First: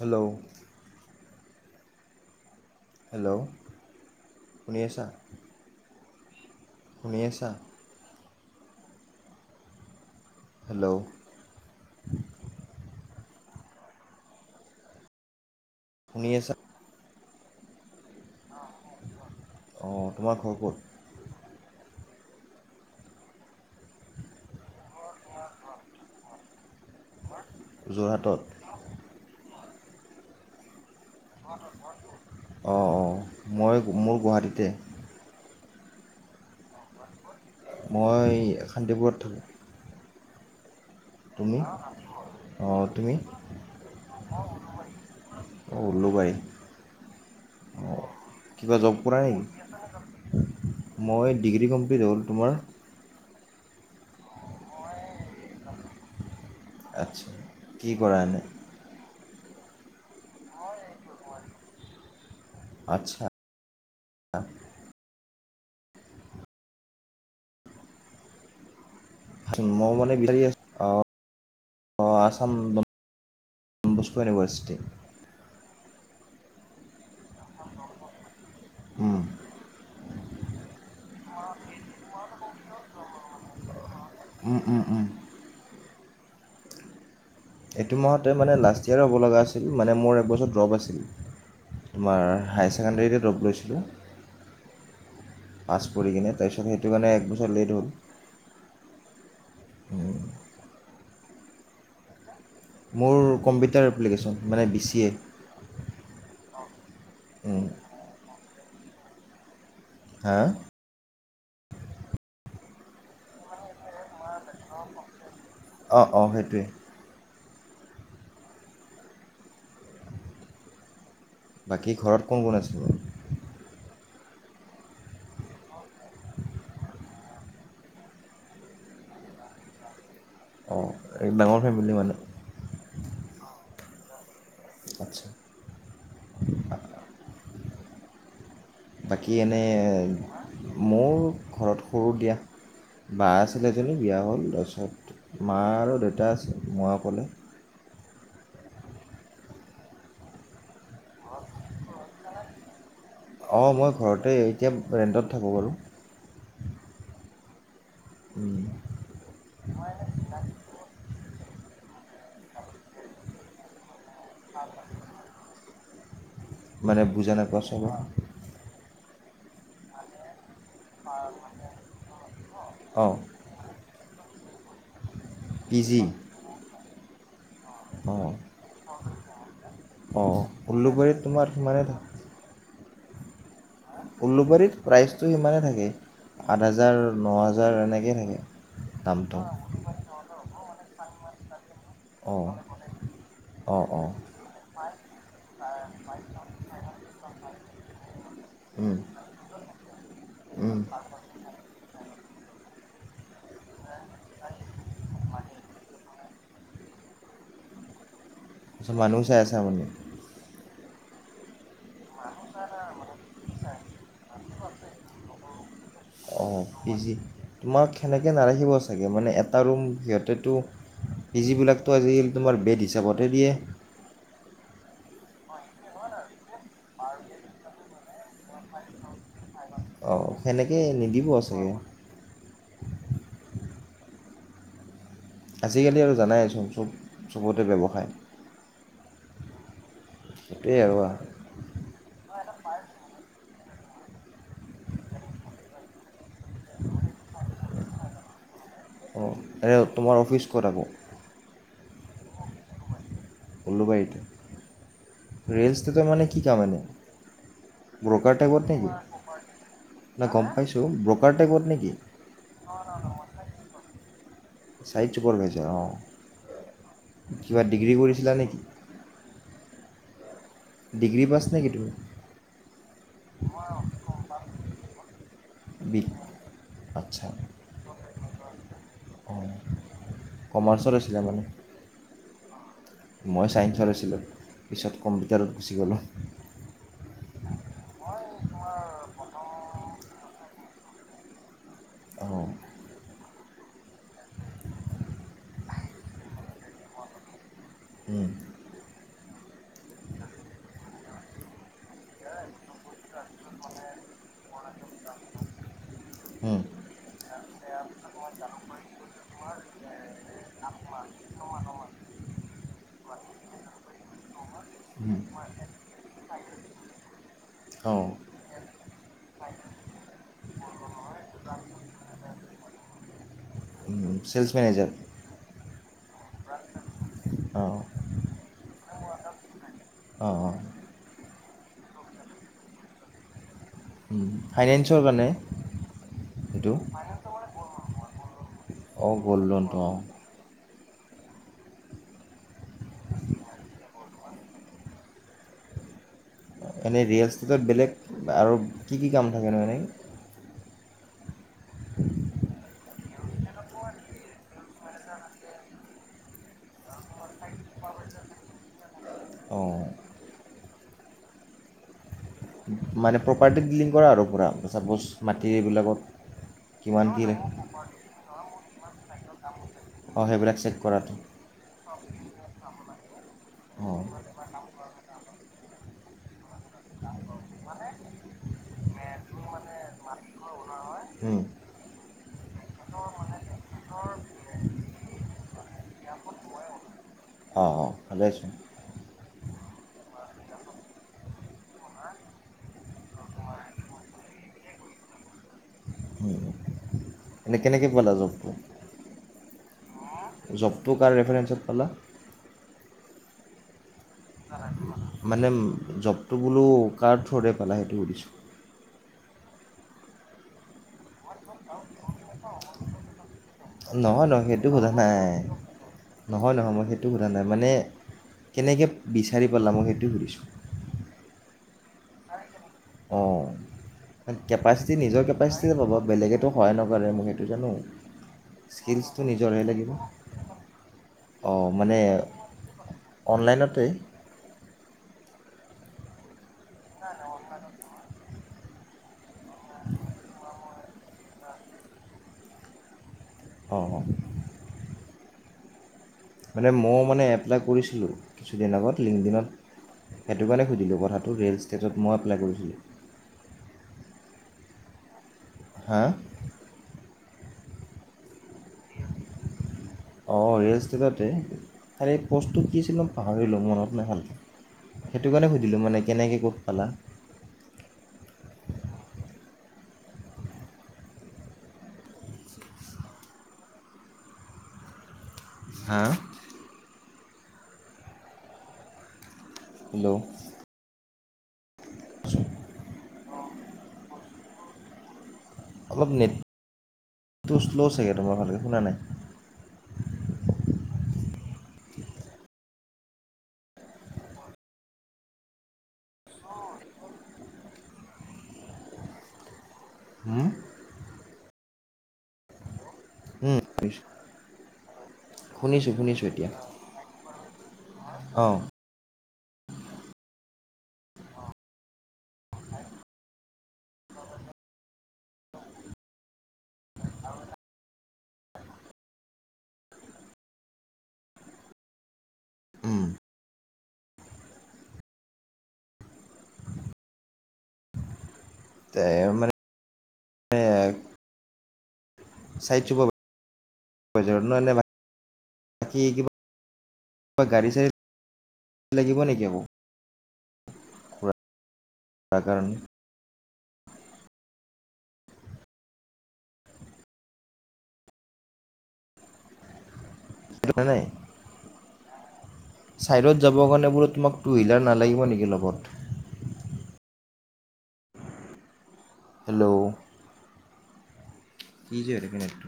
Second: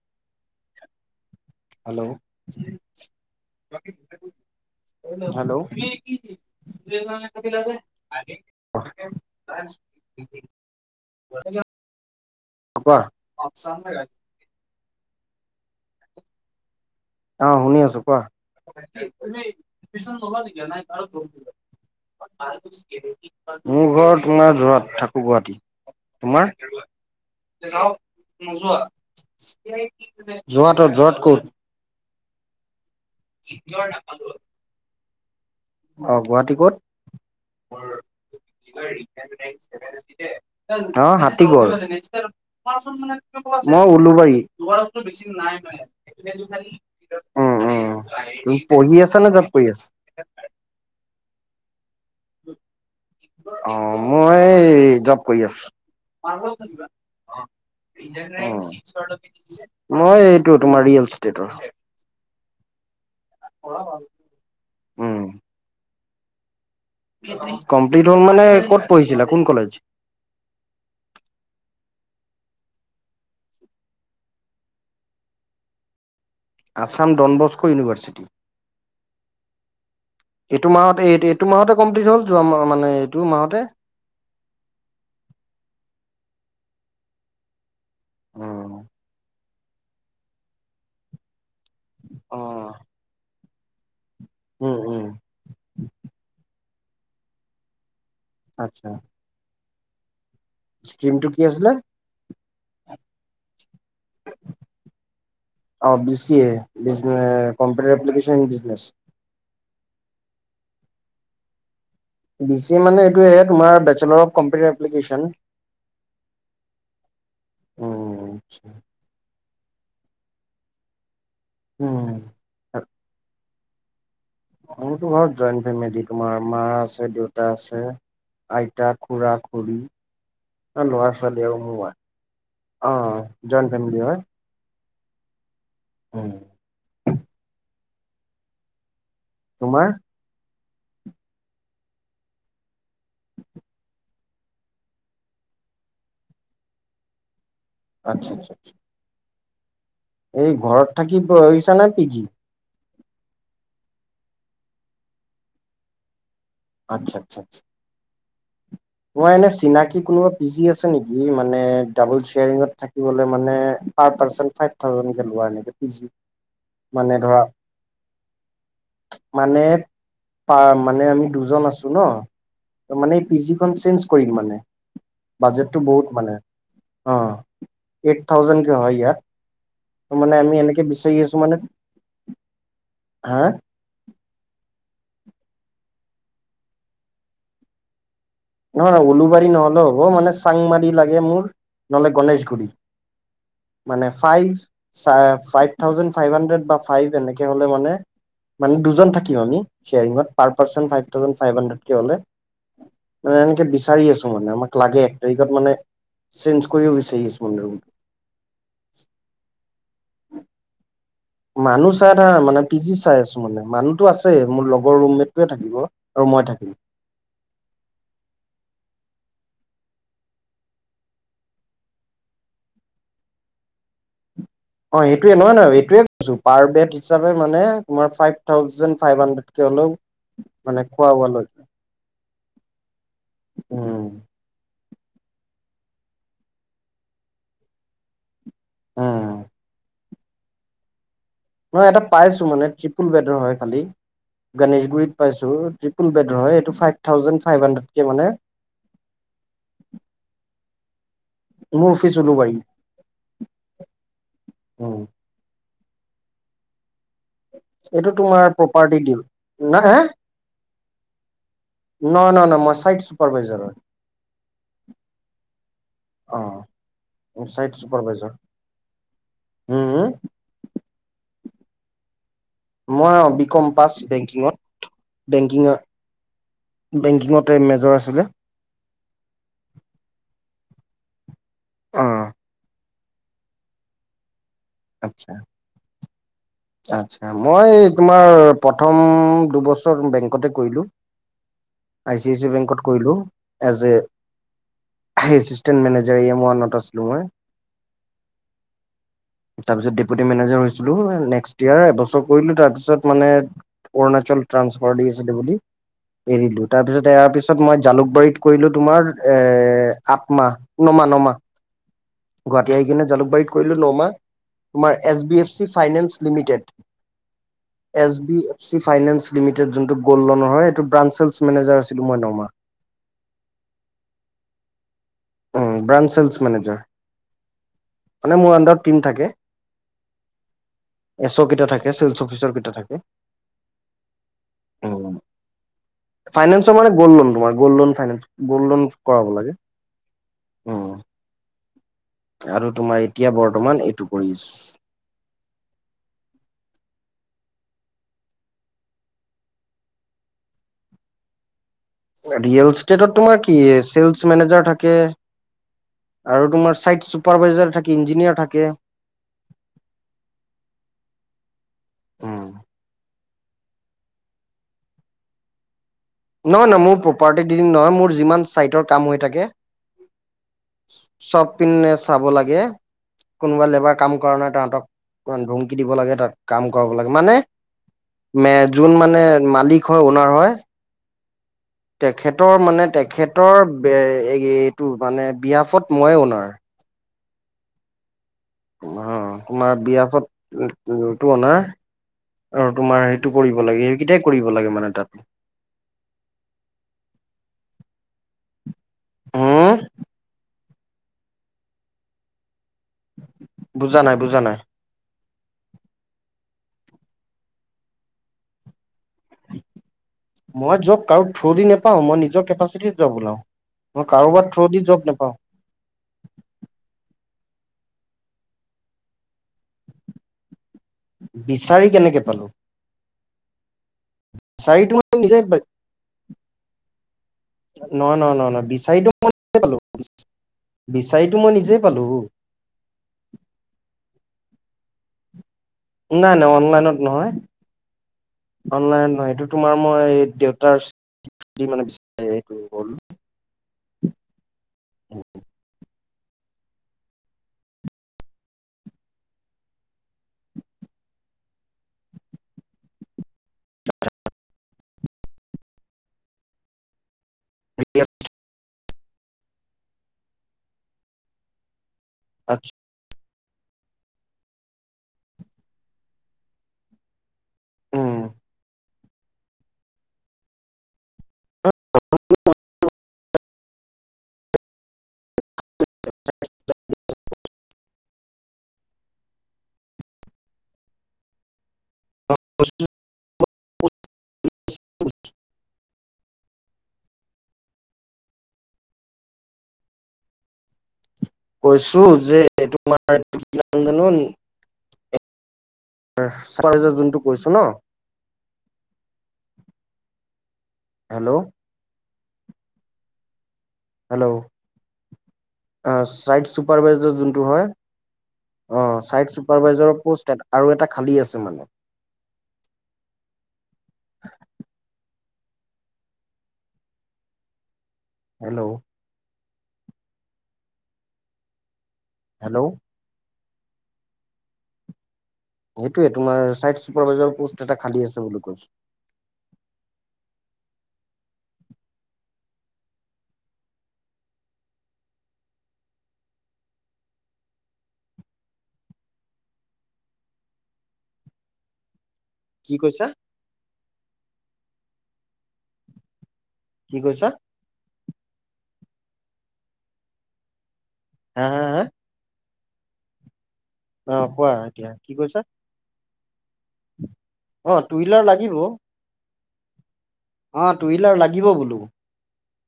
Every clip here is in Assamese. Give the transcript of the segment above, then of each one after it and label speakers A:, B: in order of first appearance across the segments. A: হেল্ল'। হেল্ল' শুনি আছা
B: হেল্ল'
A: শুনি আছা
B: [unintelligible]
A: হেল্ল'।
B: কোৱা?
A: শুনি আছা?
B: অ', শুনি আছো
A: অঁ তোমাৰ
B: কোৱা?
A: ঘৰ ক'ত
B: [unintelligible] মোৰ ঘৰ তোমাৰ যোৰহাট থাকো গুৱাহাটী। তোমাৰ?
A: যোৰহাটত
B: যোৰহাটত যোৰহাট কত?
A: অঁ', অঁ'মই মোৰ গুৱাহাটীতে।
B: অ', গুৱাহাটী ক'ত?
A: মই শান্তিপুৰত থাকো।
B: [unintelligible] অ', হাতী গড়।
A: অঁ তুমি
B: মই উলোবাৰী। উম'
A: অঁ উলুবাৰী
B: উম'
A: অঁ
B: তুমি
A: কিবা জব
B: পঢ়ি
A: কৰা
B: আছা নে
A: নেকি
B: জব কৰি আছা?
A: মই ডিগ্ৰী কমপ্লিট হ'ল তোমাৰ?
B: অ' মই এই জব কৰি আছোঁ। মই
A: আচ্ছা
B: এই
A: কি কৰা এনেই
B: এইটো তোমাৰ ৰিয়েল ইষ্টেটৰ হয়।
A: আচ্ছা
B: [unintelligible] উম' কমপ্লিট হ'ল মানে, ক'ত পঢ়িছিলা? কোন কলেজ
A: মই মানে বিচাৰি আছোঁ। অ' অ' Assam Don Bosco university.
B: Assam Don Bosco university,
A: university
B: এইটো মাহত এই এইটো মাহতে কমপ্লিট হ'ল, যোৱা মানে এইটো মাহতে-
A: উম' উম' উম এইটো মাহতে মানে
B: উম।
A: লাষ্ট ইয়েৰ হ'ব লগা আছিল। মানে মোৰ একবছৰ ড্ৰপ আছিল। তোমাৰ হায়াৰ ছেকেণ্ডেৰীতে দপ লৈছিলোঁ।
B: উম উম
A: পাছ কৰি কিনে, তাৰপিছত সেইটো কাৰণে একবছৰ লেট হ'ল।
B: আচ্ছা। ষ্টিম টো কি আছিলে?
A: মোৰ কম্পিউটাৰ এপ্লিকেশ্যন, মানে বি চি এ।
B: অ' বিচিএ এ কম্পিউটাৰ এপ্লিকেশ্বন বিজনেছ।
A: হা
B: বিচিএ মানে এইটোয়ে তোমাৰ ব্ৰেচলেটৰ অ' কম্পিটেৰ এপ্লিকেশ্বন।
A: অঁ অঁ সেইটোৱে
B: অ' আচ্ছা।
A: বাকী
B: উম।
A: ঘৰত কোন কোন আছে?
B: মোৰতো ঘৰত জইণ্ট ফেমিলি তোমাৰ মা আছে, দেউতা আছে। আইতা, খুড়া-খুড়ী
A: অঁ
B: আৰু
A: এই
B: ল'ৰা-ছোৱালী আৰু
A: ডাঙৰ
B: মই।
A: ফেমিলি মানে
B: অ' জইণ্ট ফেমিলি হয়।
A: আচ্ছা।
B: অ'
A: বাকী এনেই
B: তোমাৰ
A: মোৰ ঘৰত সৰু দিয়া। বা আছিল এজনী বিয়া হ'ল, তাৰপিছত মা আৰু দেউতা আছে মই অক'লে।
B: আচ্ছ আচ্ছা। এই ঘৰত থাকি পঢ়িছা নাই পিগী? [unintelligible]
A: অ' মই ঘৰতে, এতিয়া ৰেণ্টত থাকো বাৰু।
B: আচ্ছা, আচ্ছা, আচ্ছা।
A: উম' [unintelligible]
B: অ' এনে চিনাকি কোনোবা পি জি আছে নেকি? মানে ডাবোল চেয়াৰিনত থাকিবলৈ মানে ফাইভ পাৰ্চেন্ট ফাইভ থাউজেণ্ডকে লোৱা এনেকে পি জি।
A: মানে বুজা নাই, কোৱাচোন।
B: মানে-মানে, আমি দুজন আছো ন। ত' মানে
A: অঁ
B: এই পি জিখন চেঞ্জ কৰিম মানে
A: পি
B: বাজেটটো
A: জি
B: বহুত মানে অঁ, এইট
A: অঁ
B: থাউজেণ্ডক হয় ইয়াত। ত'
A: অঁ
B: মানে আমি এনেকে
A: উলুবাৰীত
B: বিচাৰি আছো
A: তোমাৰ
B: মানে
A: সিমানেই থাকে
B: হা
A: উলু বাৰীত প্ৰাইচটো সিমানে থাকে আঠ হাজাৰ ন হাজাৰ এনেকৈ থাকে।
B: নহয়-নহয়
A: দামটো
B: উলুবাৰী নহ'লেও হ'ব মানে চাংমাৰি লাগে মোৰ নহ'লে
A: অঁ
B: গণেশগুৰিত।
A: অঁ
B: মানে
A: অঁ
B: five five thousand five hundred বা ফাইভ এনেকে হলে মানে মানে
A: উম,
B: দুজন থাকিম আমি শেয়াৰিংত পাৰ
A: উম।
B: পাৰ্চন ফাইভ থাউে ফাইভ হাড্ৰেক হ'লে। মানে এনেকে বিচাৰি আছো মানে আমাক লাগে এক তাৰিখত মানে চেঞ্জ কৰিব বিচাৰি আছো মানে ৰুম।
A: মানুহ চাই আছে মানে।
B: মানুহ চাই থাকা নাই মানে পি জি চাই আছো মানে মানুহতো আছে মোৰ লগৰ ৰুমমেটটোয়ে থাকিব। আৰু মই
A: অঁ
B: থাকিম।
A: পি জি তোমাক সেনেকে নাৰাখিব চাগে মানে এটা ৰুম সিহঁতেতো। পি জি বিলাকতো আজিকালি তোমাৰ বেড হিচাপতহে দিয়ে।
B: অ সেইটোয়ে নহয় নহয় এইেটোয়ে কৈছো পাৰবেড হিচাপে মানে তোমাৰ ফাইভ থাউজেণ্ড ফাইভ হানড্ৰেড। কে হলেও
A: অঁ সেনেকৈ
B: মানে খোৱা
A: নিদিব
B: বোৱা লৈ।
A: চাগে
B: উম
A: আজিকালি আৰু জানাইচোন চব চবতে ব্যৱসায়।
B: উম
A: সেইটোৱে আৰু।
B: মই এটা পাইছো মানে ত্ৰিপুল বেডৰ হয় খালি। গণেশগুৰিত পাইছো ট্ৰিপুল বেড হয় এইটো ফাইভ থাউজেণ্ড ফাইভ হানড্ৰেদকে মানে।
A: অঁ এয়া তোমাৰ অফিচ ক'ত আকৌ,
B: মোৰ অফিচ উলূবাৰী।
A: উলুবাৰীতে ৰীয়েল ইষ্টেতৰ মানে কি কাম এনে?
B: এইটো
A: ব্ৰ'কাৰ
B: তোমাৰ
A: টেগত নেকি
B: প্ৰপাৰ্টি ডিল
A: নাই গম পাইছোঁ ব্ৰ'কাৰ টেগত নেকি?
B: নহয় নহয় ন মই চাইড চুপাৰভাইজাৰ হয়।
A: চাইড চুপাৰ ভাইজাৰ অ,
B: অ
A: কিবা ডিগ্ৰী কৰিছিলা নেকি?
B: উম উ
A: ডিগ্ৰী পাছ নেকি তুমি?
B: মই অ বি কম পাছ বেংকিঙত, বেংকিং অ
A: বি আচ্ছা
B: বেংকিঙতে মেজৰ আছিলে।
A: অঁ কমাৰ্চত আছিলে মানে,
B: অঁ
A: মই ছাইন্সৰ আছিলোঁ পিছত
B: আচ্ছা
A: কম্পিউটাৰত গুচি গ'লোঁ।
B: আচ্ছা মই এই তোমাৰ প্ৰথম দুবছৰ বেংকতে কৰিলোঁ।
A: [inaudible]
B: আই চি আই
A: অঁ
B: চি বেংকত কৰিলো। As a assistant manager E M ওৱানত আছিলো মই।
A: উম
B: তাৰপিছত ডেপুটি মেনেজাৰ হৈছিলো নেক্সট ইয়াৰ এবছৰ কৰিলো তাৰপিছত মানে, অৰুণাচল ট্ৰানঞ্চফাৰ দি আছে বুলি,
A: হুম,
B: এৰিলো তাৰ পিছত এৰাৰ পিছত মই জালুকবাৰীত কৰিলো তোমাৰ এ আঠ মাহ।
A: [inaudible]
B: গুৱাহাটী আহি কিনে জুকবাৰীত কৰিলো নমাহ। তোমাৰ
A: হুম,
B: S B F C finance limited.
A: অঁ
B: S B F C finance limited যোনটো গ'ল্ড লোনৰ হয় এইটো ব্ৰাঞ্চ চেলছ মেনেজাৰ আছিলো মই নমাহ।
A: উম চেলচ্ মেনেজাৰ।
B: উ ব্ৰাঞ্চ চেলচ্ মেনেজাৰ
A: অঁ
B: মানে মোৰ আণ্ডাৰত টিম থাকে।
A: অঁ অঁ
B: এছ ও কেইটা থাকে চেলচ্ অফিচৰ কেইটা থাকে।
A: উম ফাইনেঞ্চৰ কাৰণে, সেইটো
B: ফাইনেন্সৰ মানে গল্ডলোন তোমাৰ গল্ডলোন ফাইনেন্স গল্ড লোন‌ কৰাব। লাগে
A: গোল্ডলোনটো অ।
B: উম! আৰু তোমাৰ এতিয়া বৰ্তমান এইটো কৰি আছোঁ।
A: এনেই ৰিয়েল ষ্টেটত বেলেগ আৰু কি-কি কাম থাকেনো এনেই?
B: ৰিয়েল ষ্টেটত তোমাৰ কি চেলচ মেনেজাৰ থাকে। আৰু তোমাৰ ছাইট চুপাৰভাইজাৰ থাকে, ইঞ্জিনিয়াৰ থাকে।
A: অঁ!
B: উম
A: মানে প্ৰপাৰ্টি ডিলিং কৰা আৰু পুৰা ছাপ'জ মাটি এইবিলাকত।
B: নহয়-নহয়, মোৰ
A: কিমান কি লাগে,
B: প্ৰপাৰ্টি ডিলিং নহয়, মোৰ যিমান চাইটৰ কাম হৈ থাকে
A: অঁ সেইবিলাক চেক কৰাটো।
B: [unintelligible] পিনে চাব লাগে। কোনোবা লেবাৰ
A: অঁ
B: কাম কৰা নাই তহাঁতক ধমকি দিব লাগে, তাত কাম কৰা লাগে, মানে
A: মানে
B: মে যোন মানে মালিক হয় অনাৰ হয়
A: হুম!
B: তেখেতৰ মানে তেখেতৰ এইটো মানে বিয়াপত মই অনাৰ।
A: অঁ অঁ ভালে চোন।
B: অঁ! তোমাৰ বিয়াপতটো অনাৰ।
A: হা!
B: আৰু তোমাৰ সেইটো কৰিব লাগে, সেইকেইটাই কৰিব লাগে মানে তাত।
A: উম! এনেই কেনেকে পালা জবটো?
B: হুম!
A: জবটো কাৰ ৰেফাৰেঞ্চত পালা?
B: বুজা নাই, বুজা নাই।
A: মানে জবটো বোলো কাৰ থ্ৰৰে পালা সেইটো সুধিছোঁ।
B: মই জব কাৰো থ্ৰোৰ দি নাপাওঁ, মই নিজৰ কেপাচিটিত যাওঁ ওলাওঁ।
A: নহয়-নহয় সেইটো সোধা নাই, নহয়-নহয় মই সেইটো সোধা নাই মানে কেনেকে বিচাৰি পালা মই সেইটো সুধিছোঁ?
B: বিচাৰি কেনেকে পালো?
A: অঁ!
B: বিচাৰিতো
A: কেপাচিটি
B: মই
A: নিজৰ
B: নিজে
A: কেপাচিটি পাব বেলেগেতো সহায় নকৰে মোক সেইটো জানো।
B: নহয় নহয় নহয় নহয়
A: স্কিলছ তটো নিজৰে লাগিব।
B: বিচাৰিটো মই নিজে পালোঁ।
A: অনলাইনতেই?
B: নাই-নাই অনলাইনত নহয়, অনলাইনত নহয় এইটো তোমাৰ মই এই দেউতাৰ [unintelligible] মানে এইটো হ'ল।
A: অঁ-অঁ! মানে মইও মানে এপ্লাই কৰিছিলোঁ কিছুদিন আগত লিংকডিনত। সেইটো কাৰণে সুধিলোঁ কথাটো ৰিয়েল ষ্টেজত মই এপ্লাই কৰিছিলোঁ।
B: [unintelligible]
A: হা!
B: [unintelligible]
A: অঁ! ৰিয়েল ষ্টেটতেই। খালী প'ষ্টটো কি আছিলে পাহৰিলোঁ মনত নহ'ল। সেইটো কাৰণে সুধিলোঁ কেনেকৈ পালা?
B: উম [unintelligible]
A: হা! হেল্ল'?
B: [unintelligible]
A: অলপ নেটটো শ্ল' চাগে, তোমাৰ ভালকে শুনা নাই।
B: কৈছো যে [unintelligible] [unintelligible] যোনটো কৈছো ন।
A: হম।
B: হেল্ল'?
A: উম' নিচ
B: হেল্ল'? অ',
A: শুনিছোঁ
B: ছাইট
A: এতিয়া
B: চুপাৰভাইজাৰ যোনটো হয়,
A: অঁ
B: অ' ছাইট চুপাৰভাইজাৰক পষ্ট এটা আৰু এটা খালী আছে মানে। হেল্ল'? হেল্ল'?
A: উম
B: সেইটোৱে তোমাৰ ছাইট ছুপাৰ ভাইজাৰ পষ্ট এটা খালী আছে বুলি কৈছো।
A: তে মা। [unintelligible] ছাইট ছুপাৰ ভাইজাৰ [unintelligible] গাড়ী চাড়ী লাগিব নেকি মোক তাৰ
B: কি
A: কাৰণে।
B: কৈছা কি কৈছা?
A: [unintelligible]
B: হা হা হা।
A: ছাইডত যাব কাৰণে বোলো
B: অ
A: তোমাক
B: কোৱা
A: টু হুইলাৰ
B: এতিয়া কি
A: নালাগিব
B: কৈছা
A: নেকি লগত?
B: অ' টু হুইলাৰ লাগিব।
A: হেল্ল'?
B: অ' টু হুইলাৰ লাগিব বোলো।
A: কি যে এনেকোৱা নাট।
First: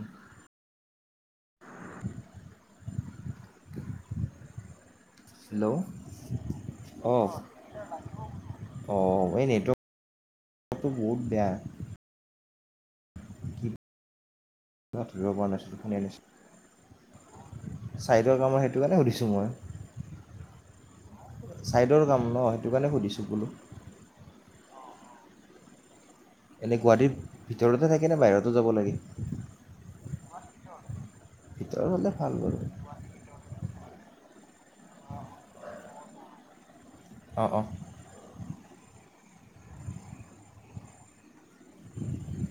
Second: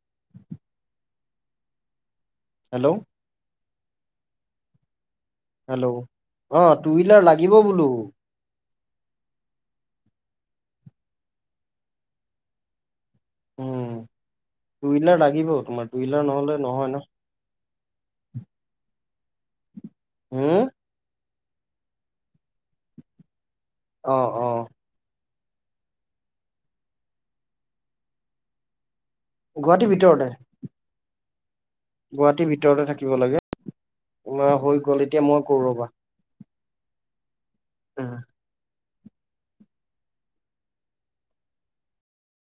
A: [unintelligible]
B: হেল্ল'?
A: [unintelligible] হেল্ল'
B: অ টু হুইলাৰ
A: অ'।
B: লাগিব বোলো
A: অ', এ নেটৱৰ্কটো বহুত বেয়া। কি
B: উম' টু হুইলাৰ
A: ধৰিব
B: লাগিব তোমাৰ, টু হুইলাৰ নহ'লে নহয় ন।
A: চাইডৰ কাম সেইটো কাৰণে সুধিছোঁ মই।
B: উম'।
A: ছাইডৰ কাম ন সেইটো কাৰণে সুধিছোঁ বোলো।
B: অ', অ'।
A: এনেই গুৱাহাটীত ভিতৰতে থাকে নে, বাহিৰতো যাব লাগে।
B: গুৱাহাটীৰ ভিতৰতে।
A: [unintelligible] হ'লে ভাল
B: গুৱাহাটীৰ
A: বাৰু
B: ভিতৰতে থাকিব লাগে, তোমাৰ হৈ গল, এতিয়া মই কৰো ৰ'বা।
A: অঁ', অঁ'।
B: উম।
A: [unintelligible]